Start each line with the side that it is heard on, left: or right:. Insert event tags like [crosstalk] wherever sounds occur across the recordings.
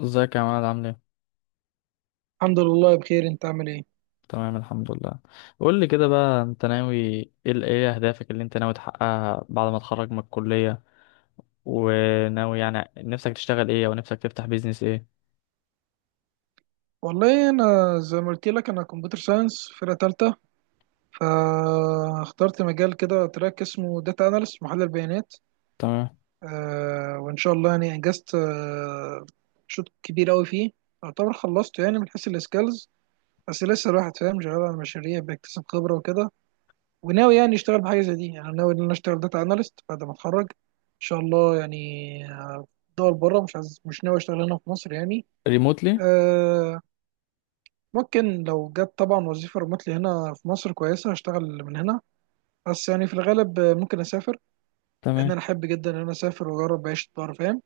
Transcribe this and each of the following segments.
left: ازيك يا عماد عامل ايه؟
right: الحمد لله بخير. انت عامل ايه؟
left: تمام، الحمد لله. قول لي كده بقى، انت ناوي ايه، ايه اهدافك اللي انت ناوي تحققها بعد ما تخرج من الكلية؟ وناوي يعني نفسك تشتغل ايه او نفسك تفتح بيزنس ايه؟
right: والله انا زي ما قلت لك، انا كمبيوتر ساينس فرقه تالتة، فاخترت مجال كده تراك اسمه داتا اناليست، محلل بيانات.
left: تمام.
right: وان شاء الله يعني انجزت شوط كبير قوي فيه، يعتبر خلصته يعني من حيث السكيلز، بس لسه الواحد فاهم شغال على مشاريع، بيكتسب خبره وكده. وناوي يعني اشتغل بحاجه زي دي، يعني ناوي ان انا اشتغل داتا اناليست بعد ما اتخرج ان شاء الله يعني. دول بره، مش عايز مش ناوي اشتغل هنا في مصر يعني.
left: ريموتلي.
right: آه، ممكن لو جت طبعا وظيفة ريموتلي هنا في مصر كويسة هشتغل من هنا، بس يعني في الغالب ممكن أسافر، لأن
left: تمام.
right: أنا أحب جدا إن أنا أسافر وأجرب عيشة بره، فاهم؟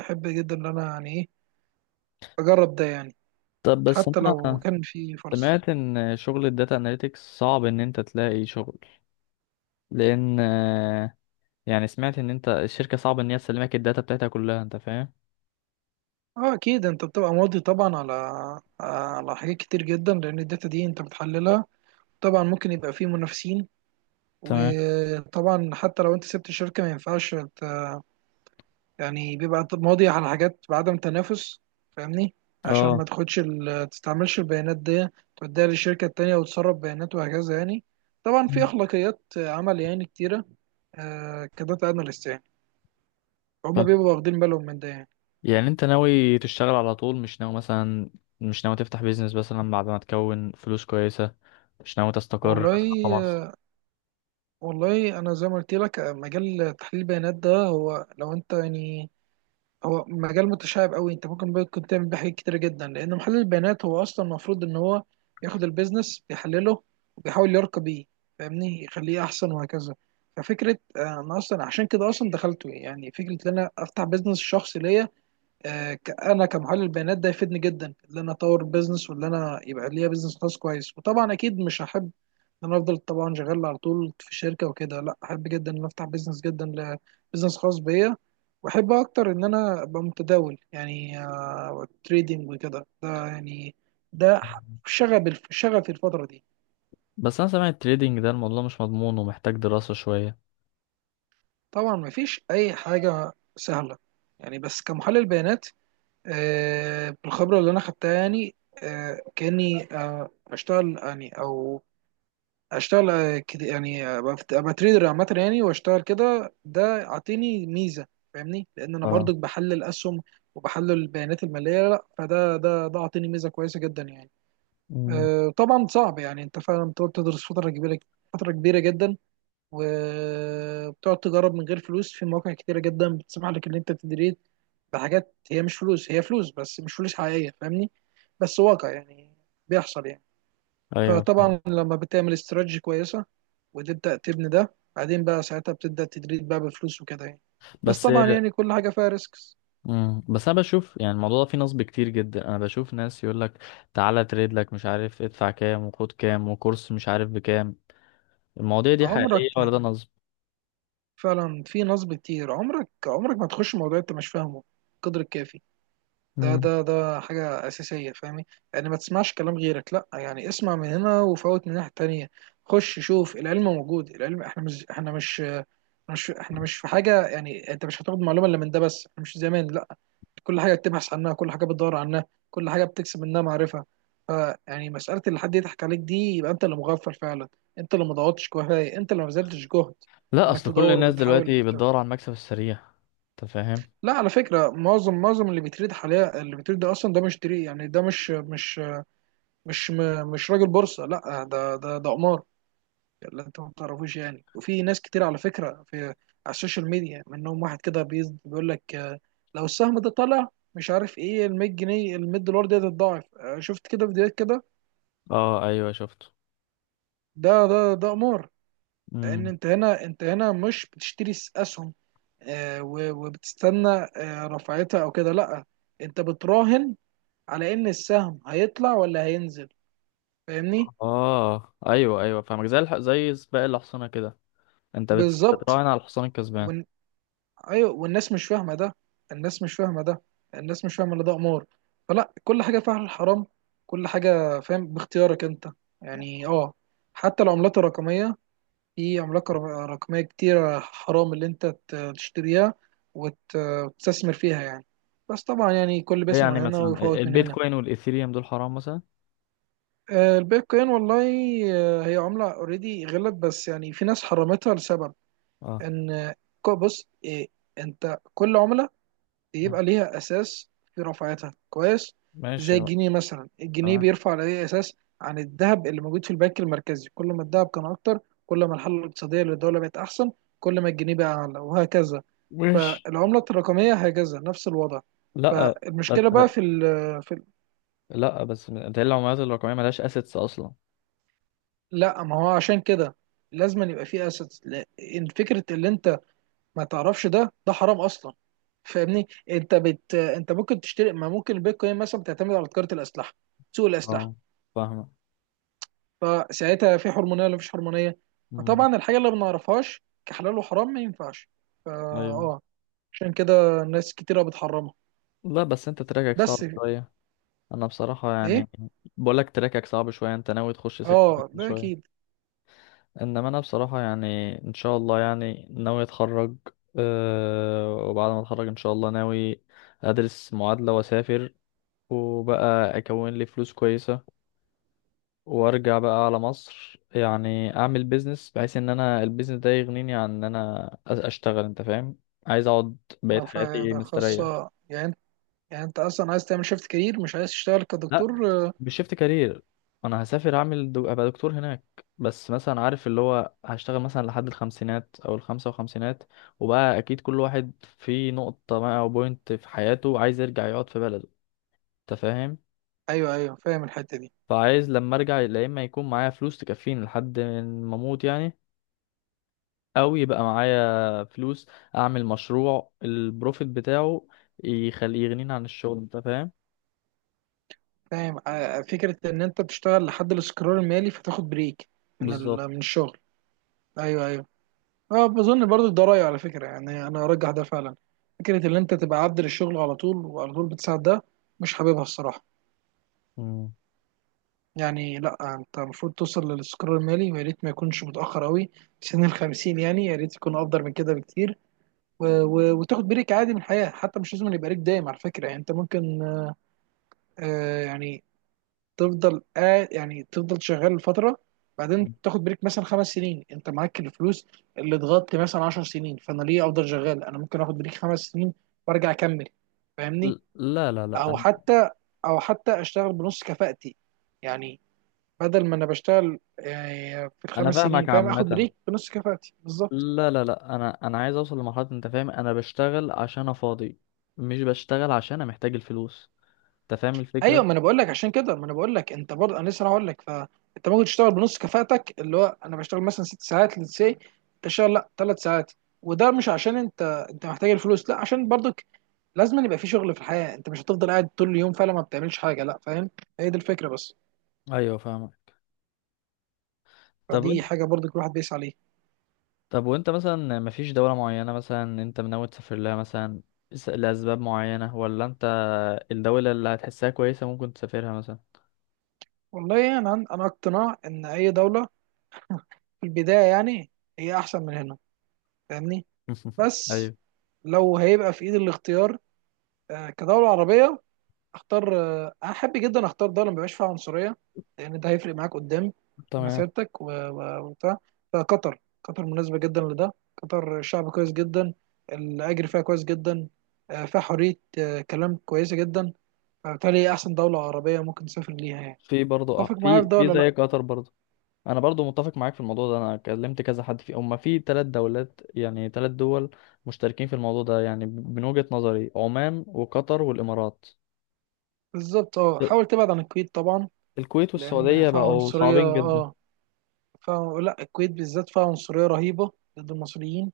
right: أحب جدا إن أنا يعني إيه، أجرب ده يعني،
left: طب بس
right: حتى لو
left: انا
right: كان في فرص.
left: سمعت ان شغل الداتا اناليتكس صعب ان انت تلاقي شغل، لان يعني سمعت ان انت الشركة صعب ان هي تسلمك الداتا بتاعتها كلها، انت فاهم؟
right: أه أكيد، أنت بتبقى ماضي طبعا على حاجات كتير جدا لأن الداتا دي أنت بتحللها. طبعا ممكن يبقى فيه منافسين،
left: تمام.
right: وطبعا حتى لو أنت سبت الشركة ما ينفعش، يعني بيبقى ماضي على حاجات بعدم تنافس، فاهمني؟ عشان ما
left: اه،
right: تاخدش تستعملش البيانات دي، توديها للشركة التانية وتسرب بيانات وهكذا يعني. طبعا في أخلاقيات عمل يعني كتيرة، كداتا أناليست يعني، هما بيبقوا واخدين بالهم من ده يعني.
left: يعني انت ناوي تشتغل على طول، مش ناوي مثلا، مش ناوي تفتح بيزنس مثلا بعد ما تكون فلوس كويسة، مش ناوي تستقر
right: والله
left: مثلا في مصر؟
right: والله أنا زي ما قلت لك مجال تحليل البيانات ده، هو لو أنت يعني، هو مجال متشعب قوي. انت ممكن تعمل بيه حاجات كتيره جدا لان محلل البيانات هو اصلا المفروض ان هو ياخد البيزنس بيحلله وبيحاول يرقى بيه، فاهمني؟ يخليه احسن وهكذا. ففكره انا اصلا عشان كده اصلا دخلته، يعني فكره ان انا افتح بيزنس شخصي ليا. انا كمحلل بيانات ده يفيدني جدا ان انا اطور بيزنس، وان انا يبقى ليا بيزنس خاص كويس. وطبعا اكيد مش هحب ان انا افضل طبعا شغال على طول في شركه وكده، لا احب جدا ان أنا افتح بيزنس جدا، بيزنس خاص بيا. واحب اكتر ان انا ابقى متداول يعني، تريدنج وكده، ده يعني، ده ح- شغفي الفتره دي.
left: بس انا سامع التريدينج ده الموضوع مش مضمون ومحتاج دراسة شوية.
right: طبعا مفيش اي حاجه سهله يعني، بس كمحلل بيانات بالخبرة اللي أنا خدتها يعني، كأني أشتغل يعني أو أشتغل كده يعني أبقى تريدر عامة يعني، وأشتغل كده، ده أعطيني ميزة، فاهمني؟ لأن أنا
left: اه.
right: برضك بحلل أسهم وبحلل البيانات المالية، لا فده ده أعطيني ميزة كويسة جدا يعني.
left: مم.
right: طبعا صعب يعني، أنت فعلا بتقعد تدرس فترة كبيرة، فترة كبيرة جدا. وبتقعد تجرب من غير فلوس في مواقع كتيرة جدا بتسمح لك ان انت تدريت بحاجات، هي مش فلوس، هي فلوس بس مش فلوس حقيقية، فاهمني؟ بس واقع يعني، بيحصل يعني.
left: ايوه، فاهم.
right: فطبعا لما بتعمل استراتيجي كويسة وتبدأ تبني ده، بعدين بقى ساعتها بتبدأ تدريت بقى بفلوس وكده يعني. بس
left: بس.
right: طبعا يعني كل حاجة فيها ريسكس.
left: مم. بس انا بشوف يعني الموضوع ده فيه نصب كتير جدا، انا بشوف ناس يقول لك تعالى تريد لك، مش عارف ادفع كام وخد كام وكورس مش عارف بكام. المواضيع دي
right: عمرك
left: حقيقية ولا
right: ما،
left: ده نصب؟
right: فعلا في نصب كتير. عمرك ما تخش موضوع انت مش فاهمه القدر الكافي. ده
left: مم.
right: ده ده حاجة أساسية، فاهمي؟ يعني ما تسمعش كلام غيرك، لأ يعني اسمع من هنا وفوت من الناحية التانية. خش شوف العلم موجود، العلم احنا مش في حاجة يعني انت مش هتاخد معلومة إلا من ده بس، احنا مش زمان لأ. كل حاجة بتبحث عنها، كل حاجة بتدور عنها، كل حاجة بتكسب منها معرفة. ف، يعني مسألة اللي حد يضحك عليك دي، يبقى انت اللي مغفل فعلا، انت اللي ما ضغطتش كفاية، انت اللي ما بذلتش جهد
left: لا،
right: انك
left: اصل كل
right: تدور
left: الناس دلوقتي
right: وتحاول.
left: بتدور على المكسب السريع، انت فاهم.
right: لا على فكرة معظم اللي بيتريد حاليا، اللي بيتريد ده أصلا ده مش تري يعني، ده مش راجل بورصة، لا ده ده قمار اللي أنت ما تعرفوش يعني. وفي ناس كتير على فكرة في على السوشيال ميديا منهم، واحد كده بيقول لك لو السهم ده طلع مش عارف إيه ال 100 جنيه ال 100 دولار دي هتتضاعف. شفت كده فيديوهات كده؟
left: اه، ايوه شفته.
right: ده ده قمار. لأن
left: امم.
right: أنت هنا، أنت هنا مش بتشتري أسهم وبتستنى رفعتها أو كده، لا انت بتراهن على ان السهم هيطلع ولا هينزل، فاهمني؟
left: اه ايوه ايوه فاهمك، زي زي سباق الحصانه كده، انت
right: بالظبط.
left: بتتراهن على الحصان الكسبان.
right: ون... ايوه، والناس مش فاهمه ده، الناس مش فاهمه ده، الناس مش فاهمه ان ده قمار. فلا كل حاجه فيها الحرام، كل حاجه فاهم باختيارك انت يعني. اه حتى العملات الرقميه، في رقميه كتيره حرام اللي انت تشتريها وت- وتستثمر فيها يعني. بس طبعا يعني كل
left: ليه
right: بيسمع
left: يعني
right: من هنا
left: مثلا
right: ويفوت من هنا.
left: البيتكوين والايثيريوم دول حرام مثلا؟
right: البيتكوين والله، هي عمله اوريدي غلت، بس يعني في ناس حرمتها لسبب،
left: اه.
right: ان بص إيه، انت كل عملة
left: مم.
right: بيبقى ليها اساس في رفعتها كويس. زي
left: ماشي بقى.
right: الجنيه مثلا، الجنيه
left: تمام.
right: بيرفع على اي اساس؟ عن الذهب اللي موجود في البنك المركزي. كل ما الذهب كان اكتر، كل ما الحالة الاقتصادية للدولة بقت احسن، كل ما الجنيه بقى اعلى وهكذا.
left: ماشي.
right: فالعملة الرقمية هكذا نفس الوضع.
left: لا. بس
right: فالمشكلة بقى في ال
left: بس ده العملات الرقميه ملهاش اسيتس اصلا.
right: لا ما هو عشان كده لازم يبقى فيه اسيتس. فكرة اللي انت ما تعرفش ده، حرام اصلا، فاهمني؟ انت ممكن تشتري، ما ممكن البيتكوين مثلا بتعتمد على تجاره الاسلحه، سوق الاسلحه.
left: اه، فاهمه.
right: فساعتها في حرمانيه ولا مفيش حرمانيه؟
left: امم.
right: فطبعا الحاجه اللي ما نعرفهاش كحلال وحرام ما ينفعش. فا
left: ايوه.
right: اه عشان كده ناس كتيره بتحرمها.
left: لا بس انت تراكك
right: بس
left: صعب شويه، انا بصراحه
right: ايه،
left: يعني بقولك تراكك صعب شويه، انت ناوي تخش سكه
right: اه ده
left: شويه.
right: اكيد.
left: انما انا بصراحة يعني، ان شاء الله يعني ناوي اتخرج، أه. وبعد ما اتخرج ان شاء الله ناوي ادرس معادلة واسافر، وبقى اكون لي فلوس كويسة، وارجع بقى على مصر يعني اعمل بيزنس بحيث ان انا البيزنس ده يغنيني عن ان انا اشتغل، انت فاهم. عايز اقعد بقية حياتي
right: فده
left: مستريح.
right: خاصه يعني، يعني انت اصلا عايز تعمل شيفت كارير، مش عايز تشتغل
left: لا.
right: كدكتور
left: بشيفت كارير انا هسافر، اعمل ابقى دكتور هناك، بس مثلا عارف اللي هو هشتغل مثلا لحد الخمسينات او الخمسة وخمسينات، وبقى اكيد كل واحد في نقطة ما او بوينت في حياته عايز يرجع يقعد في بلده، انت فاهم.
right: ايوه ايوه فاهم الحته دي.
left: فعايز لما ارجع يا اما يكون معايا فلوس تكفيني لحد ما اموت يعني، او يبقى معايا فلوس اعمل مشروع البروفيت بتاعه يخليه يغنيني عن الشغل، انت فاهم.
right: فاهم فكرة إن أنت تشتغل لحد الاستقرار المالي فتاخد بريك
left: بالظبط.
right: من الشغل. أيوه أيوه، أه. بظن برضو ده رأيي على فكرة يعني، أنا أرجح ده فعلا. فكرة إن أنت تبقى عبد للشغل على طول وعلى طول بتساعد ده، مش حاببها الصراحة.
left: مم.
right: يعني لأ أنت المفروض توصل للاستقرار المالي، ويا ريت ما يكونش متأخر أوي سن ال 50 يعني، يا ريت يكون أفضل من كده بكتير. و... و... وتاخد بريك عادي من الحياة، حتى مش لازم يبقى ليك دايم على فكرة يعني. أنت ممكن يعني تفضل يعني تفضل شغال فتره، بعدين تاخد بريك مثلا 5 سنين، انت معاك الفلوس اللي اتغطي مثلا 10 سنين، فانا ليه افضل شغال؟ انا ممكن اخد بريك 5 سنين وارجع اكمل، فاهمني؟
left: لا لا لا،
right: او
left: انا.
right: حتى، اشتغل بنص كفاءتي يعني، بدل ما انا بشتغل في
left: انا
right: ال 5 سنين
left: فاهمك
right: فاهم، اخد
left: عامه.
right: بريك بنص كفاءتي بالظبط.
left: لا لا لا، انا عايز اوصل لمرحله، انت فاهم انا بشتغل عشان انا فاضي، مش بشتغل عشان انا محتاج الفلوس، انت فاهم الفكره.
right: ايوه ما انا بقول لك، عشان كده ما انا بقول لك انت برضه، انا لسه هقول لك، فانت ممكن تشتغل بنص كفاءتك، اللي هو انا بشتغل مثلا 6 ساعات للسي، تشتغل لا 3 ساعات. وده مش عشان انت، محتاج الفلوس لا، عشان برضك لازم يبقى في شغل في الحياه، انت مش هتفضل قاعد طول اليوم فعلا ما بتعملش حاجه، لا فاهم؟ هي دي الفكره بس.
left: ايوه فاهمك. طب
right: فدي
left: انت.
right: حاجه برضك الواحد بيسعى عليها.
left: طب وانت مثلا مفيش دوله معينه مثلا انت ناوي تسافر لها مثلا، لاسباب معينه، ولا انت الدوله اللي هتحسها كويسه ممكن تسافرها مثلا؟
right: والله انا اقتناع ان اي دوله في البدايه يعني هي احسن من هنا، فاهمني؟
left: [laughs]
right: بس
left: ايوه.
right: لو هيبقى في ايد الاختيار كدوله عربيه، اختار انا احب جدا اختار دوله ما بيبقاش فيها عنصريه، لان ده هيفرق معاك قدام في
left: تمام.
right: مسيرتك و- و- وبتاع. فقطر، قطر مناسبه جدا لده. قطر شعب كويس جدا، الاجر فيها كويس جدا، فيها حريه كلام كويسه جدا. فبالتالي هي احسن دوله عربيه ممكن تسافر ليها يعني.
left: في برضه اه،
right: اتفق معايا في
left: في
right: ده
left: في
right: ولا لا؟
left: زي قطر برضه. انا برضو متفق معاك في الموضوع ده، انا كلمت كذا حد فيه، هما في 3 دولات يعني 3 دول مشتركين في الموضوع ده يعني، من وجهة نظري عمان وقطر والامارات.
right: بالظبط، اه حاول تبعد عن الكويت طبعا،
left: الكويت
right: لان
left: والسعودية
right: فيها
left: بقوا
right: عنصريه،
left: صعبين جدا.
right: اه فيها، لا الكويت بالذات فيها عنصريه رهيبه ضد المصريين،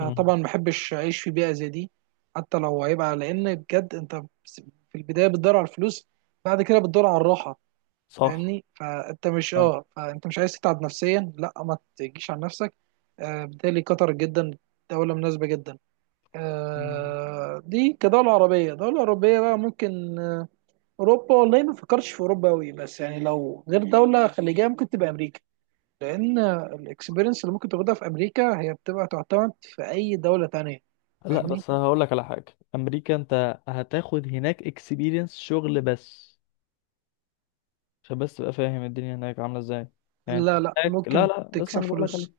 left: مم.
right: ما بحبش اعيش في بيئه زي دي. حتى لو هيبقى، لان بجد انت في البدايه بتدور على الفلوس، بعد كده بتدور على الراحه،
left: صح.
right: فاهمني؟ فانت مش
left: أنا-
right: اه فانت مش عايز تتعب نفسيا، لا ما تجيش على نفسك. آه بالتالي قطر جدا دوله مناسبه جدا،
left: مم.
right: آه دي كدوله عربيه. دوله اوروبيه بقى ممكن آه، اوروبا والله ما فكرتش في اوروبا قوي، بس يعني لو غير دوله خليجيه ممكن تبقى امريكا، لان الاكسبيرينس اللي ممكن تاخدها في امريكا هي بتبقى تعتمد في اي دوله تانية،
left: لا
right: فاهمني؟
left: بس هقول لك على حاجة، امريكا انت هتاخد هناك اكسبيرينس شغل بس، عشان بس تبقى فاهم الدنيا هناك عاملة ازاي. يعني انت
right: لا لا
left: هناك، لا
right: ممكن
left: لا، اسمع
right: تكسب
left: اللي بقول لك،
right: فلوس.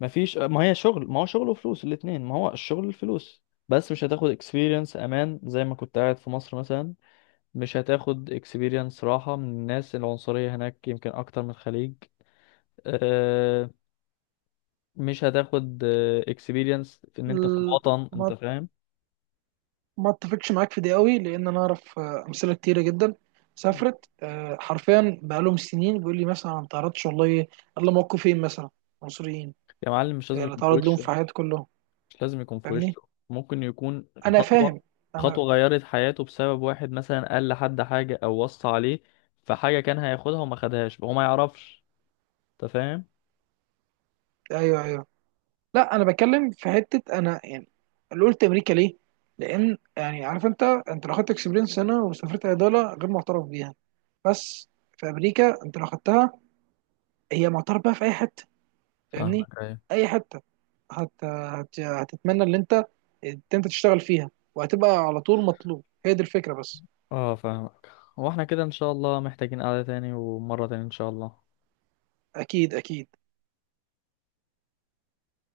left: ما فيش، ما هي شغل، ما هو شغل وفلوس الاتنين، ما هو الشغل الفلوس. بس مش هتاخد experience امان زي ما كنت قاعد في مصر مثلا، مش هتاخد experience راحة من الناس العنصرية، هناك يمكن اكتر من الخليج. أه. مش هتاخد experience في ان انت في
right: ال-
left: الوطن، انت
right: ما
left: فاهم.
right: ما اتفقش معاك في دي قوي، لان انا اعرف امثله كتيره جدا سافرت حرفيا بقالهم سنين، بيقول لي مثلا أنا ما تعرضتش والله الا موقفين مثلا مصريين.
left: يا معلم مش لازم
right: اللي
left: يكون في
right: تعرض لهم في
left: وشه،
right: حياتي كلهم،
left: مش لازم يكون في
right: فاهمني؟
left: وشه، ممكن يكون
right: انا فاهم،
left: خطوة،
right: انا،
left: خطوة غيرت حياته بسبب واحد مثلا قال لحد حاجة او وصى عليه، فحاجة كان هياخدها وما خدهاش هو ما يعرفش، انت فاهم.
right: ايوه ايوه. لا انا بتكلم في حته انا يعني، اللي قلت امريكا ليه؟ لان يعني عارف انت، لو خدت اكسبيرينس هنا وسافرت عضله غير معترف بيها. بس في امريكا انت لو خدتها، هي معترف بيها في اي حته. فاهمني؟
left: فاهمك. ايوه
right: اي حته هتتمنى ان انت تشتغل فيها وهتبقى على طول مطلوب. هي دي الفكره بس.
left: اه فاهمك. واحنا كده ان شاء الله محتاجين قعدة تاني ومرة تاني ان شاء الله.
right: اكيد اكيد.